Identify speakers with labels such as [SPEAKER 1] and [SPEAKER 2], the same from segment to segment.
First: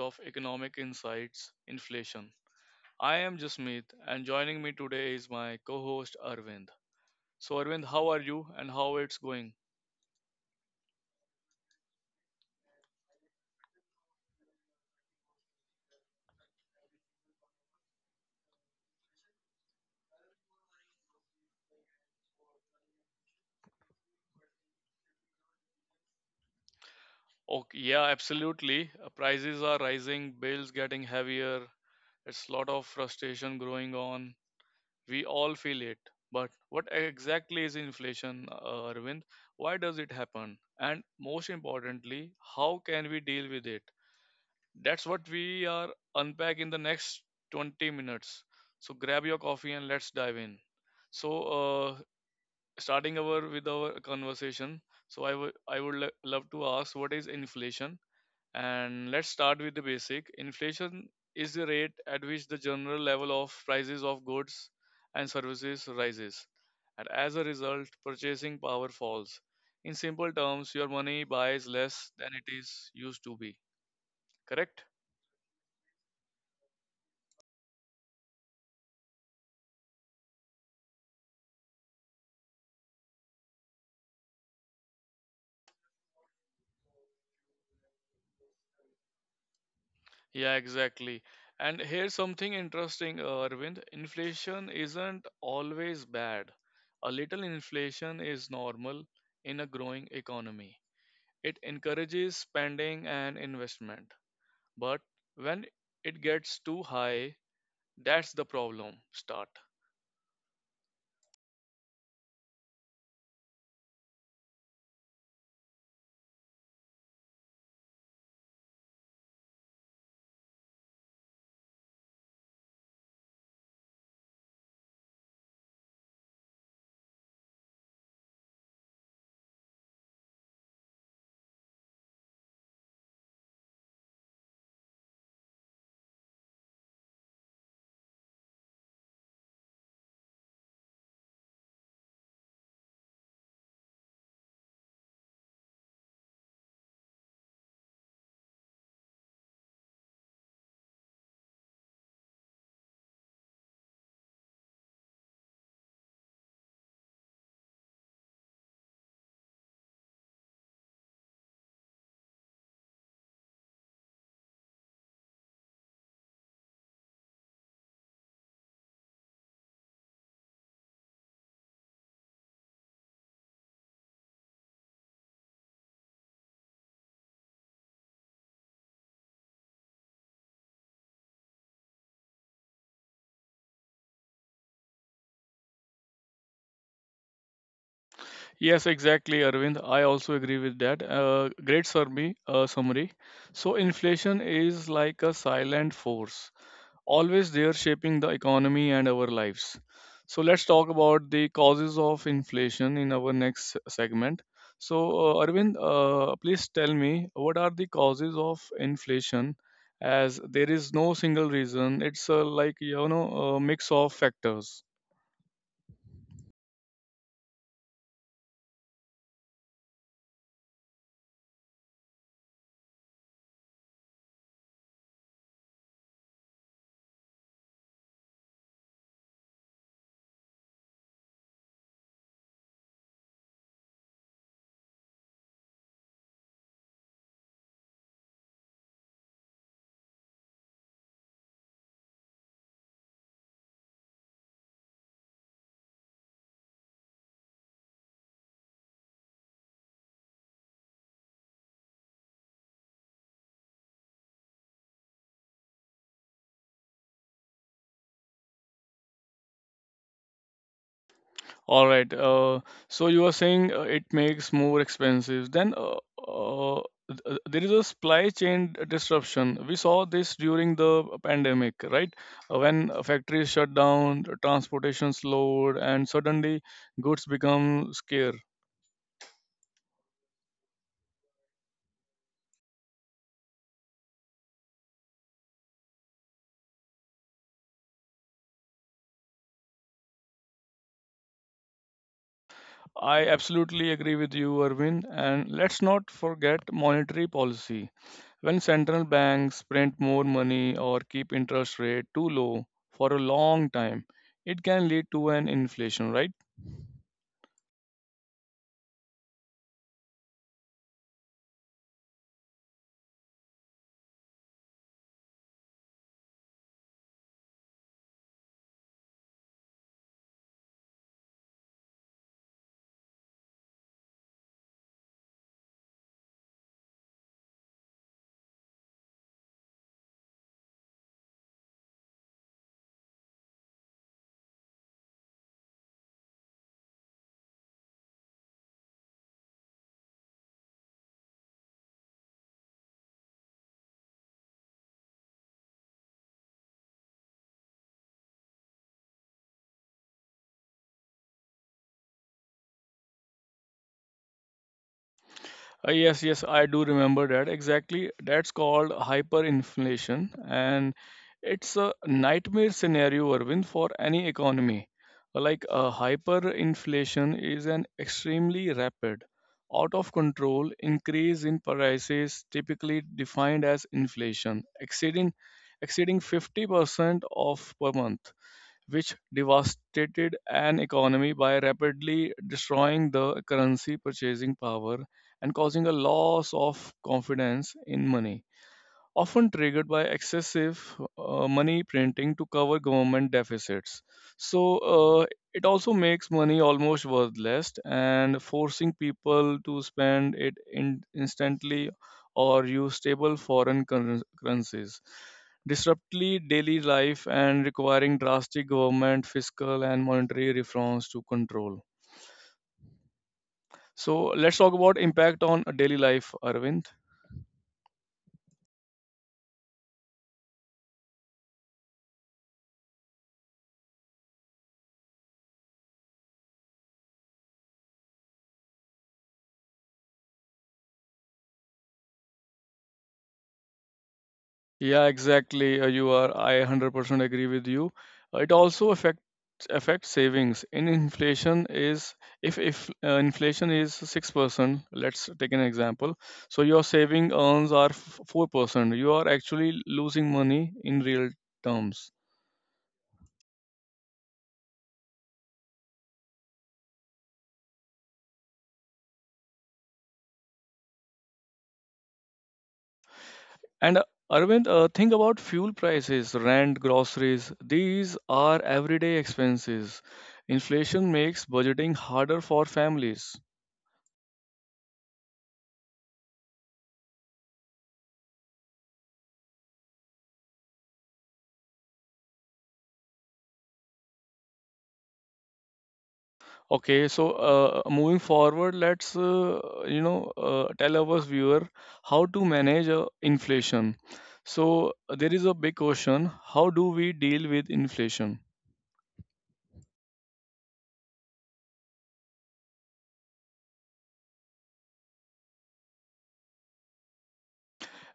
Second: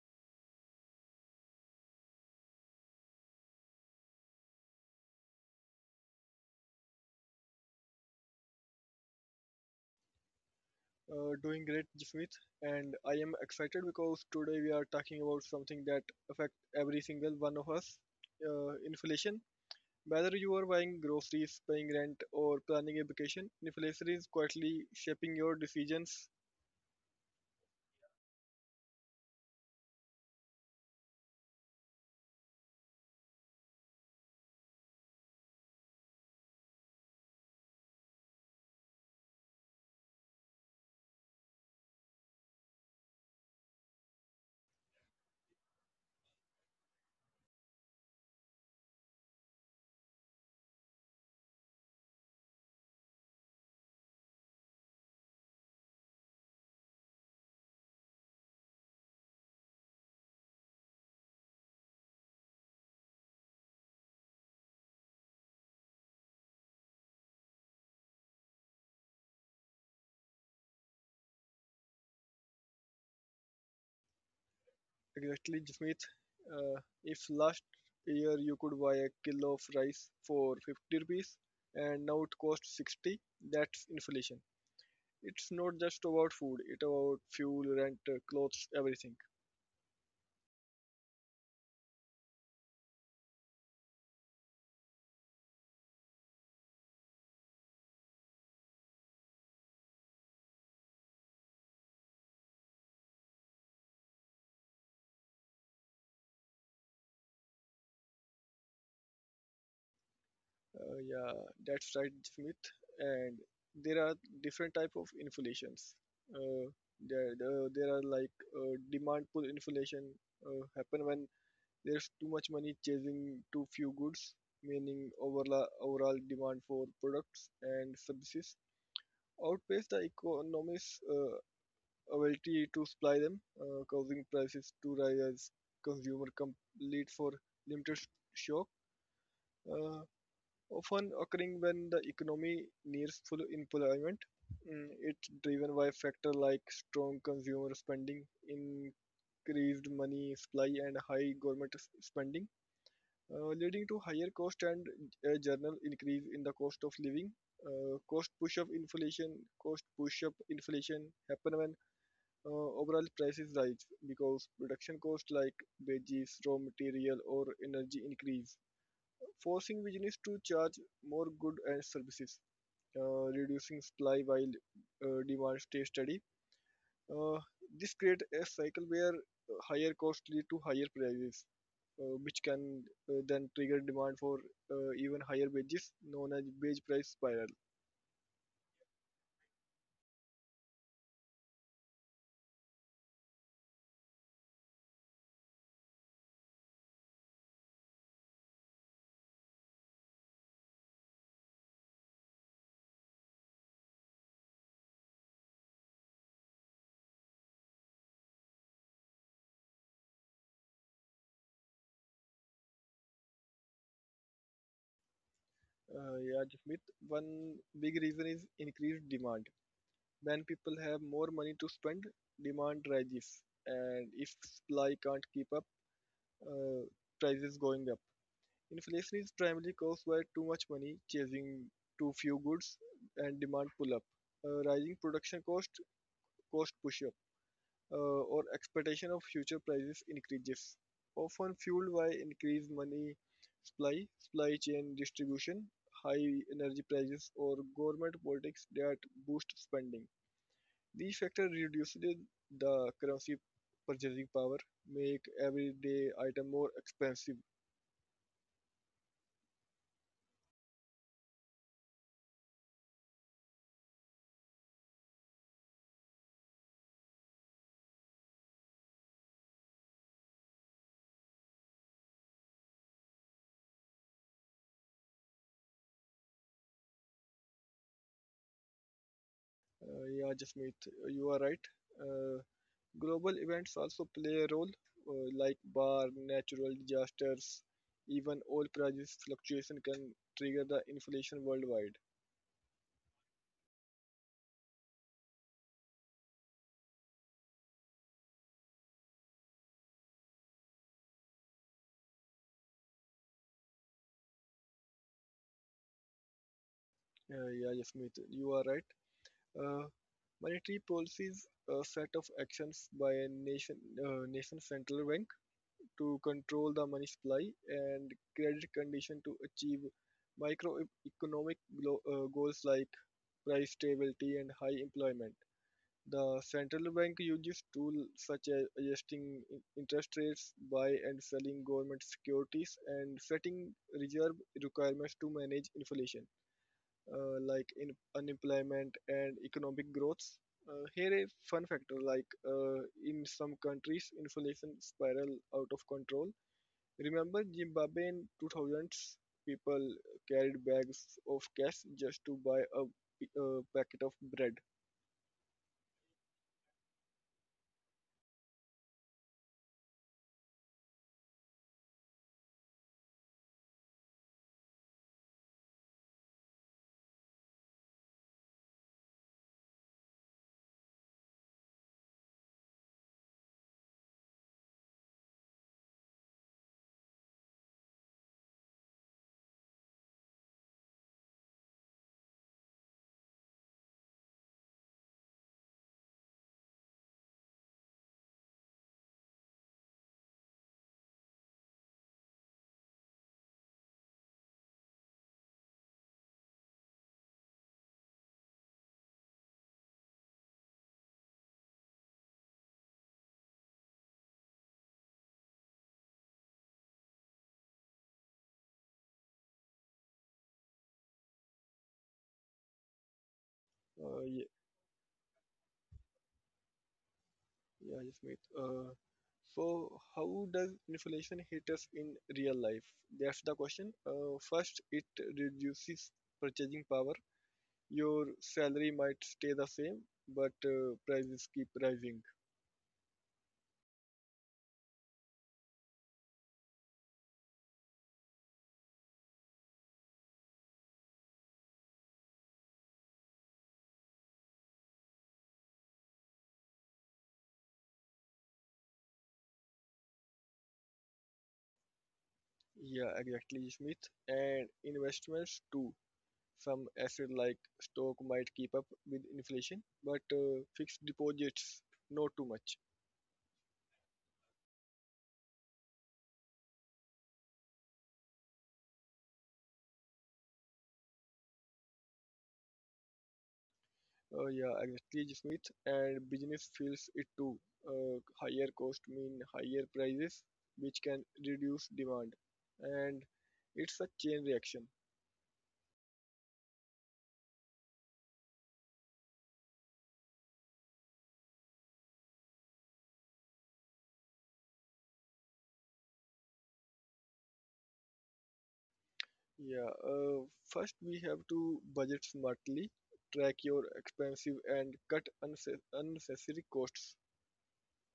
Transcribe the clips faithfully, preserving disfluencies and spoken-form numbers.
[SPEAKER 1] of Economic Insights Inflation. I am Jasmeet, and joining me today is my co host Arvind. So, Arvind, how are you and how it's going?
[SPEAKER 2] Uh, doing great, Jasmeet, and I am excited because today we are talking about something that affects every single one of us: uh, inflation. Whether you are buying groceries, paying rent, or planning a vacation, inflation is quietly shaping your decisions.
[SPEAKER 1] Oh, yeah, absolutely. Uh, Prices are rising, bills getting heavier. It's a lot of frustration growing on. We all feel it. But what exactly is inflation, uh, Arvind? Why does it happen? And most importantly, how can we deal with it? That's what we are unpack in the next twenty minutes. So grab your coffee and let's dive in. So uh, Starting our with our conversation. So I would I would lo- love to ask, what is inflation? And let's start with the basic. Inflation is the rate at which the general level of prices of goods and services rises. And as a result, purchasing power falls. In simple terms, your money buys less than it is used to be. Correct?
[SPEAKER 2] Exactly, Jasmeet. Uh, if last year you could buy a kilo of rice for fifty rupees and now it costs sixty, that's inflation. It's not just about food; it's about fuel, rent, uh, clothes, everything.
[SPEAKER 1] Yeah, exactly. And here's something interesting, uh, Arvind. Inflation isn't always bad. A little inflation is normal in a growing economy. It encourages spending and investment. But when it gets too high, that's the problem start.
[SPEAKER 2] Uh, yeah, that's right, Smith. And there are different type of inflations. Uh, there, the- there are like uh, demand pull inflation uh, happen when there's too much money chasing too few goods, meaning overall overall demand for products and services outpace the economy's uh, ability to supply them, uh, causing prices to rise as consumer complete for limited shock. Uh, Often occurring when the economy nears full employment. Mm, It's driven by factors like strong consumer spending, increased money supply, and high government s- spending, uh, leading to higher cost and a general increase in the cost of living. Uh, cost push up inflation Cost push up inflation happen when uh, overall prices rise because production costs like wages raw material or energy increase forcing business to charge more goods and services, uh, reducing supply while uh, demand stays steady. Uh, this creates a cycle where uh, higher costs lead to higher prices, uh, which can uh, then trigger demand for uh, even higher wages, known as wage price spiral.
[SPEAKER 1] Yes, exactly, Arvind. I also agree with that. Uh, great survey, uh, summary. So inflation is like a silent force, always there shaping the economy and our lives. So let's talk about the causes of inflation in our next segment. So uh, Arvind, uh, please tell me, what are the causes of inflation? As there is no single reason, it's uh, like you know a mix of factors.
[SPEAKER 2] Uh, yeah, Jasmeet, one big reason is increased demand. When people have more money to spend, demand rises, and if supply can't keep up, uh, prices going up. Inflation is primarily caused by too much money chasing too few goods and demand pull-up, uh, rising production cost, cost push-up, uh, or expectation of future prices increases, often fueled by increased money supply, supply chain distribution, high energy prices, or government politics that boost spending. These factors reduce the currency purchasing power, make everyday items more expensive.
[SPEAKER 1] All right. Uh, so you are saying uh, it makes more expensive. Then uh, uh, th- uh, there is a supply chain disruption. We saw this during the pandemic, right? Uh, when uh, factories shut down, the transportation slowed, and suddenly goods become scarce.
[SPEAKER 2] Uh, yeah, Jasmeet, you are right. Uh, Global events also play a role, uh, like bar, natural disasters, even oil prices fluctuation can trigger the inflation worldwide.
[SPEAKER 1] I absolutely agree with you, Arvind. And let's not forget monetary policy. When central banks print more money or keep interest rate too low for a long time, it can lead to an inflation, right?
[SPEAKER 2] Uh, yeah, Jasmeet, you are right. Uh, Monetary policies, a set of actions by a nation, uh, nation central bank to control the money supply and credit condition to achieve microeconomic glo- uh, goals like price stability and high employment. The central bank uses tools such as adjusting in- interest rates by and selling government securities and setting reserve requirements to manage inflation, uh, like in unemployment and economic growth. Uh, here a fun factor like uh, in some countries inflation spiral out of control. Remember Zimbabwe in two thousands people carried bags of cash just to buy a, p- a packet of bread.
[SPEAKER 1] Uh, yes, yes, I do remember that. Exactly. That's called hyperinflation, and it's a nightmare scenario, Arvind, for any economy. Uh, Like uh, hyperinflation is an extremely rapid, out of control increase in prices, typically defined as inflation, exceeding exceeding fifty percent of per month, which devastated an economy by rapidly destroying the currency purchasing power and causing a loss of confidence in money, often triggered by excessive uh, money printing to cover government deficits. So uh, it also makes money almost worthless and forcing people to spend it in instantly or use stable foreign curren- currencies. Disruptly daily life and requiring drastic government fiscal and monetary reforms to control.
[SPEAKER 2] Uh,
[SPEAKER 1] So let's talk about impact on daily life, Arvind.
[SPEAKER 2] Yeah, Jasmeet. Uh, so, how does inflation hit us in real life? That's the question. Uh, first, it reduces purchasing power. Your salary might stay the same, but uh, prices keep rising.
[SPEAKER 1] Yeah, exactly. Uh, you are. I one hundred percent agree with you. Uh, It also affects affects savings. In inflation is if if uh, Inflation is six percent, let's take an example. So your saving earns are four percent. You are actually losing money in real terms.
[SPEAKER 2] Yeah, exactly, Jasmeet. And investments too. Some asset like stock might keep up with inflation, but uh, fixed deposits, not too much.
[SPEAKER 1] And uh, Arvind, uh, think about fuel prices, rent, groceries. These are everyday expenses. Inflation makes budgeting harder for families.
[SPEAKER 2] Uh, yeah, exactly, Smith. And business feels it too. Uh, higher cost mean higher prices, which can reduce demand, and it's a chain reaction.
[SPEAKER 1] Okay, so uh, moving forward, let's uh, you know uh, tell our viewer how to manage uh, inflation. So there is a big question: how do we deal with inflation?
[SPEAKER 2] Yeah. Uh, first, we have to budget smartly, track your expensive, and cut unse- unnecessary costs.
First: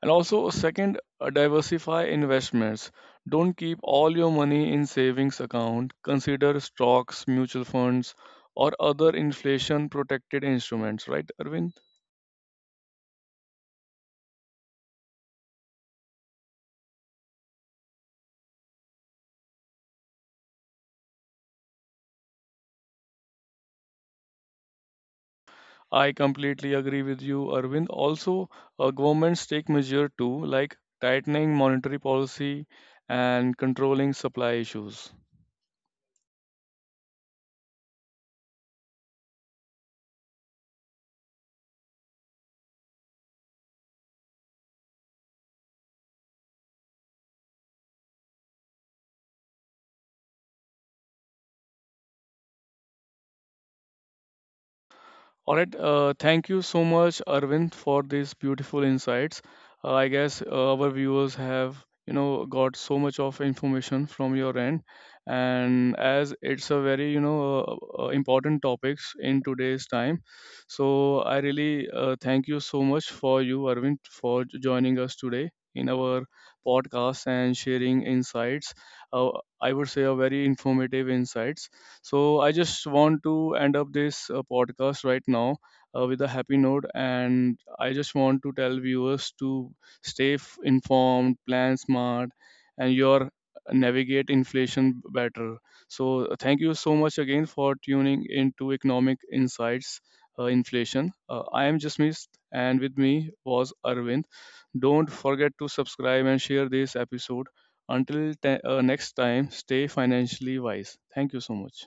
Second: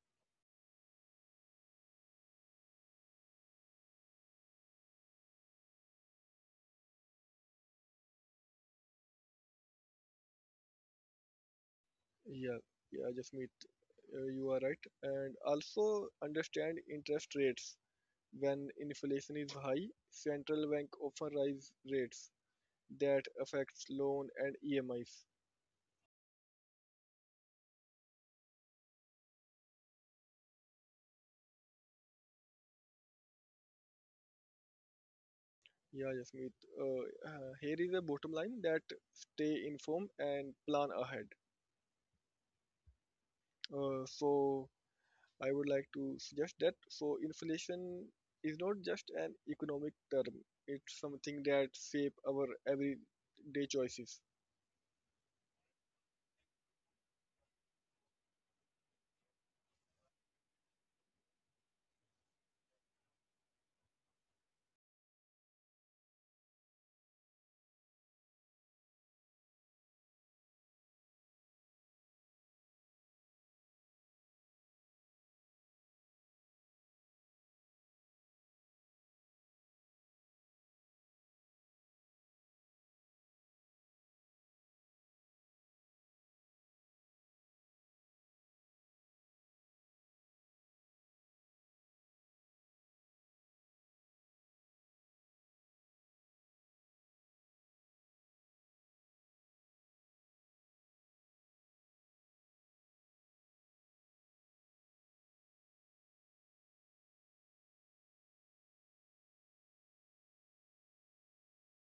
[SPEAKER 1] And also, second, uh, diversify investments. Don't keep all your money in savings account. Consider stocks, mutual funds, or other inflation protected instruments, right, Arvind?
[SPEAKER 2] Yeah, yeah, Jasmeet, uh, you are right. And also understand interest rates. When inflation is high, central bank often rise rates that affects loan and E M Is.
[SPEAKER 1] I completely agree with you, Arvind. Also, uh, governments take measure too, like tightening monetary policy and controlling supply issues.
[SPEAKER 2] Yeah, Jasmeet. Uh, uh, here is a bottom line that stay informed and plan ahead. Uh, so I would like to suggest that so inflation is not just an economic term. It's something that shape our everyday choices.
[SPEAKER 1] All right. Uh, thank you so much, Arvind, for these beautiful insights. Uh, I guess uh, our viewers have, you know, got so much of information from your end, and as it's a very, you know, uh, uh, important topics in today's time. So I really uh, thank you so much for you, Arvind, for j- joining us today in our podcast and sharing insights. Uh, I would say a very informative insights. So I just want to end up this uh, podcast right now uh, with a happy note, and I just want to tell viewers to stay f- informed, plan smart, and your uh, navigate inflation better. So uh, thank you so much again for tuning into Economic Insights uh, Inflation. Uh, I am Jasmeet, and with me was Arvind. Don't forget to subscribe and share this episode. Until te- uh, next time, stay financially wise. Thank you so much.